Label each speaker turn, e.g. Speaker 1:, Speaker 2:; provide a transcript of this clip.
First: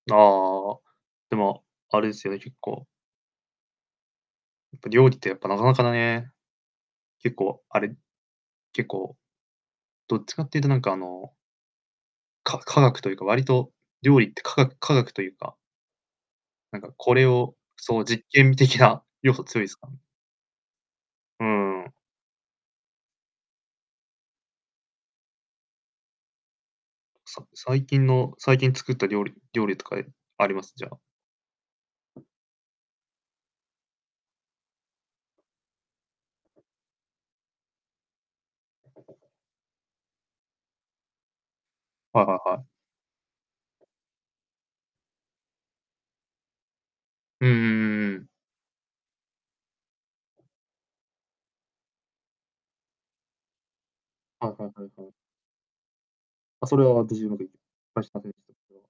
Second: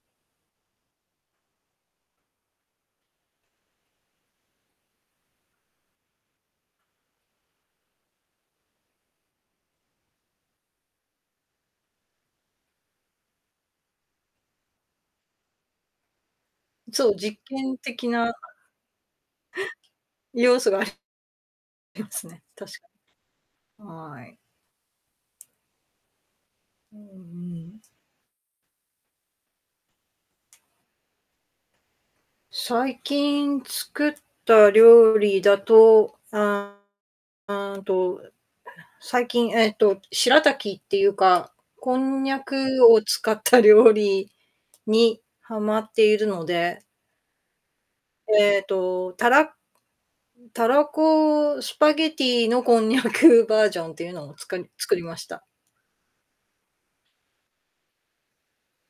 Speaker 1: ああああああ。でも、あれですよね、結構やっぱ料理って、やっぱなかなかだね、結構あれ、結構、どっちかっていうとなんか、あのか科学とゆうか、わりと、料理って、かが科学とゆうかなんか、
Speaker 2: そ
Speaker 1: こ
Speaker 2: う、
Speaker 1: れ
Speaker 2: 実
Speaker 1: を、
Speaker 2: 験
Speaker 1: その、
Speaker 2: 的
Speaker 1: 実
Speaker 2: な
Speaker 1: 験的な要素強いすか？
Speaker 2: 要素があ
Speaker 1: うーん。
Speaker 2: りますね、確かに。はい。うん
Speaker 1: さ
Speaker 2: うん。
Speaker 1: 最近の最近作った料理料理とかで、あります？じゃあ。
Speaker 2: 最近作った料理だと、あーん、あーん、と、う最近えっと、しらたきってゆうか、こん
Speaker 1: はい
Speaker 2: に
Speaker 1: は
Speaker 2: ゃ
Speaker 1: いはい。
Speaker 2: くを使った料理にはまっているので
Speaker 1: うんうんうんうん。
Speaker 2: えと、たらたらこスパゲッティのこんにゃくバージョンっていうのを、つ
Speaker 1: はいは
Speaker 2: く
Speaker 1: い、はい、
Speaker 2: 作り
Speaker 1: はい。
Speaker 2: ました。
Speaker 1: あ、それは、じじゅうなび、あしたび [unintelligible]